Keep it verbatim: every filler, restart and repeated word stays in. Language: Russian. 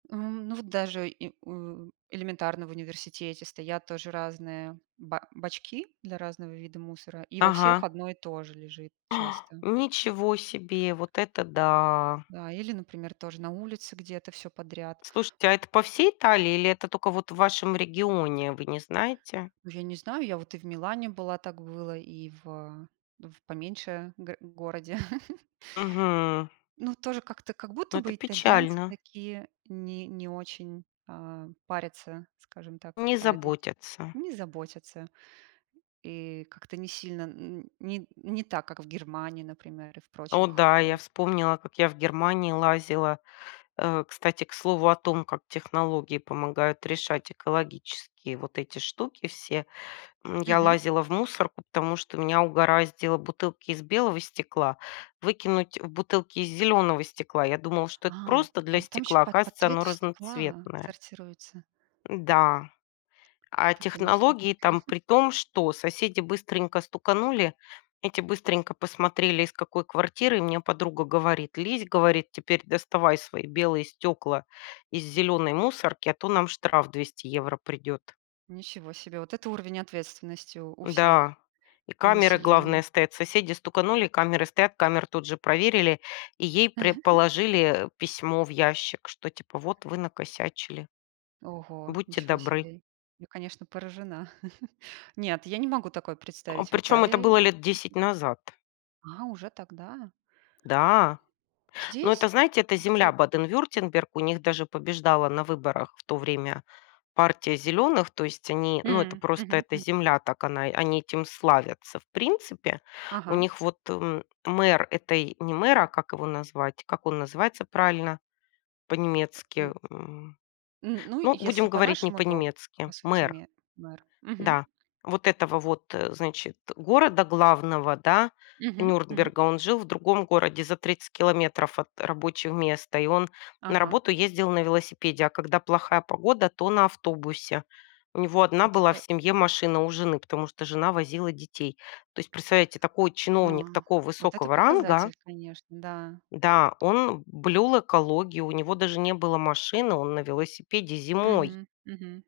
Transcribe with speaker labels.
Speaker 1: Э, м, ну, вот даже и, м, у, элементарно в университете стоят тоже разные, э, ба бачки для разного вида мусора, и во всех
Speaker 2: Ага.
Speaker 1: одно и то же лежит часто.
Speaker 2: Ничего себе, вот это да.
Speaker 1: Да, или, например, тоже на улице где-то всё подряд.
Speaker 2: Слушайте, а это по всей Италии или это только вот в вашем регионе, вы не знаете?
Speaker 1: Ну, я не знаю, я вот и в Милане была, так было, и в, э и в поменьше гор городе.
Speaker 2: Мгм.
Speaker 1: Ну, тоже как-то, как
Speaker 2: Ну,
Speaker 1: будто
Speaker 2: это
Speaker 1: бы итальянцы
Speaker 2: печально.
Speaker 1: такие не не очень, а, парятся, скажем так,
Speaker 2: Не
Speaker 1: по этой те
Speaker 2: заботятся.
Speaker 1: не заботятся. И как-то не сильно, н н не не так, как в Германии, например, и в
Speaker 2: О
Speaker 1: прочих,
Speaker 2: да,
Speaker 1: а
Speaker 2: я вспомнила, как я в Германии лазила, э, кстати, к слову о том, как технологии помогают решать экологические вот эти штуки все. М, я
Speaker 1: Мгм.
Speaker 2: лазила в мусор, потому что меня угораздило бутылки из белого стекла выкинуть в бутылки из зелёного стекла. Я думала, что
Speaker 1: А
Speaker 2: это просто для
Speaker 1: там там ещё
Speaker 2: стекла,
Speaker 1: по по
Speaker 2: оказывается, оно
Speaker 1: цвету стекла
Speaker 2: разноцветное.
Speaker 1: сортируется.
Speaker 2: М-да, а
Speaker 1: Да, конечно.
Speaker 2: технологии там при том, что соседи быстренько стуканули, эти быстренько посмотрели, из какой квартиры. Мне подруга говорит: "Лезь". Говорит: "Теперь доставай свои белые стёкла из зелёной мусорки, а то нам штраф двести евро придёт".
Speaker 1: Ничего себе. Вот это уровень ответственности у у всех,
Speaker 2: Да, и
Speaker 1: у
Speaker 2: камеры, главное,
Speaker 1: населения.
Speaker 2: стоят, соседи стуканули, камеры стоят, камеры тут же проверили, и ей прям положили, э, письмо в ящик, что, типа, вот вы накосячили.
Speaker 1: Ого,
Speaker 2: Будьте
Speaker 1: ничего
Speaker 2: добры.
Speaker 1: себе. Я, конечно, поражена. Нет, я не могу такое
Speaker 2: А
Speaker 1: представить в
Speaker 2: причём это было
Speaker 1: Италии
Speaker 2: лет десять
Speaker 1: и
Speaker 2: назад.
Speaker 1: А, уже тогда.
Speaker 2: Да. Но это,
Speaker 1: Здесь
Speaker 2: знаете, это земля
Speaker 1: как-то
Speaker 2: Баден-Вюртемберг, у них даже побеждала на выборах в то время партия "зелёных", то есть они, ну, это
Speaker 1: М.
Speaker 2: просто
Speaker 1: Мгм.
Speaker 2: эта
Speaker 1: Мгм.
Speaker 2: земля, так она они этим славятся. В принципе, у
Speaker 1: Ага.
Speaker 2: них вот, м, мэр этой, не мэр, а, как его назвать, как он называется правильно
Speaker 1: М.
Speaker 2: по-немецки, м,
Speaker 1: М, ну,
Speaker 2: ну,
Speaker 1: если
Speaker 2: будем говорить не
Speaker 1: по-нашему, то по
Speaker 2: по-немецки-
Speaker 1: сути
Speaker 2: мэр.
Speaker 1: ме мэр. Мгм.
Speaker 2: Да, вот этого вот, э, значит, э, города главного, да,
Speaker 1: Мгм, мгм.
Speaker 2: Нюрнберга, он жил в другом городе за тридцать километров от рабочего места, и он на
Speaker 1: Ага.
Speaker 2: работу ездил на велосипеде, а когда плохая погода, то на автобусе. У него одна
Speaker 1: Вот
Speaker 2: была в
Speaker 1: это
Speaker 2: семье машина у жены, потому что жена возила детей. То есть, представляете, такой
Speaker 1: А,
Speaker 2: чиновник такого
Speaker 1: вот это
Speaker 2: высокого ранга.
Speaker 1: показатель, конечно, да.
Speaker 2: Да, он блюл экологию, у него даже не было машины, он на велосипеде зимой.
Speaker 1: Мгм, мгм.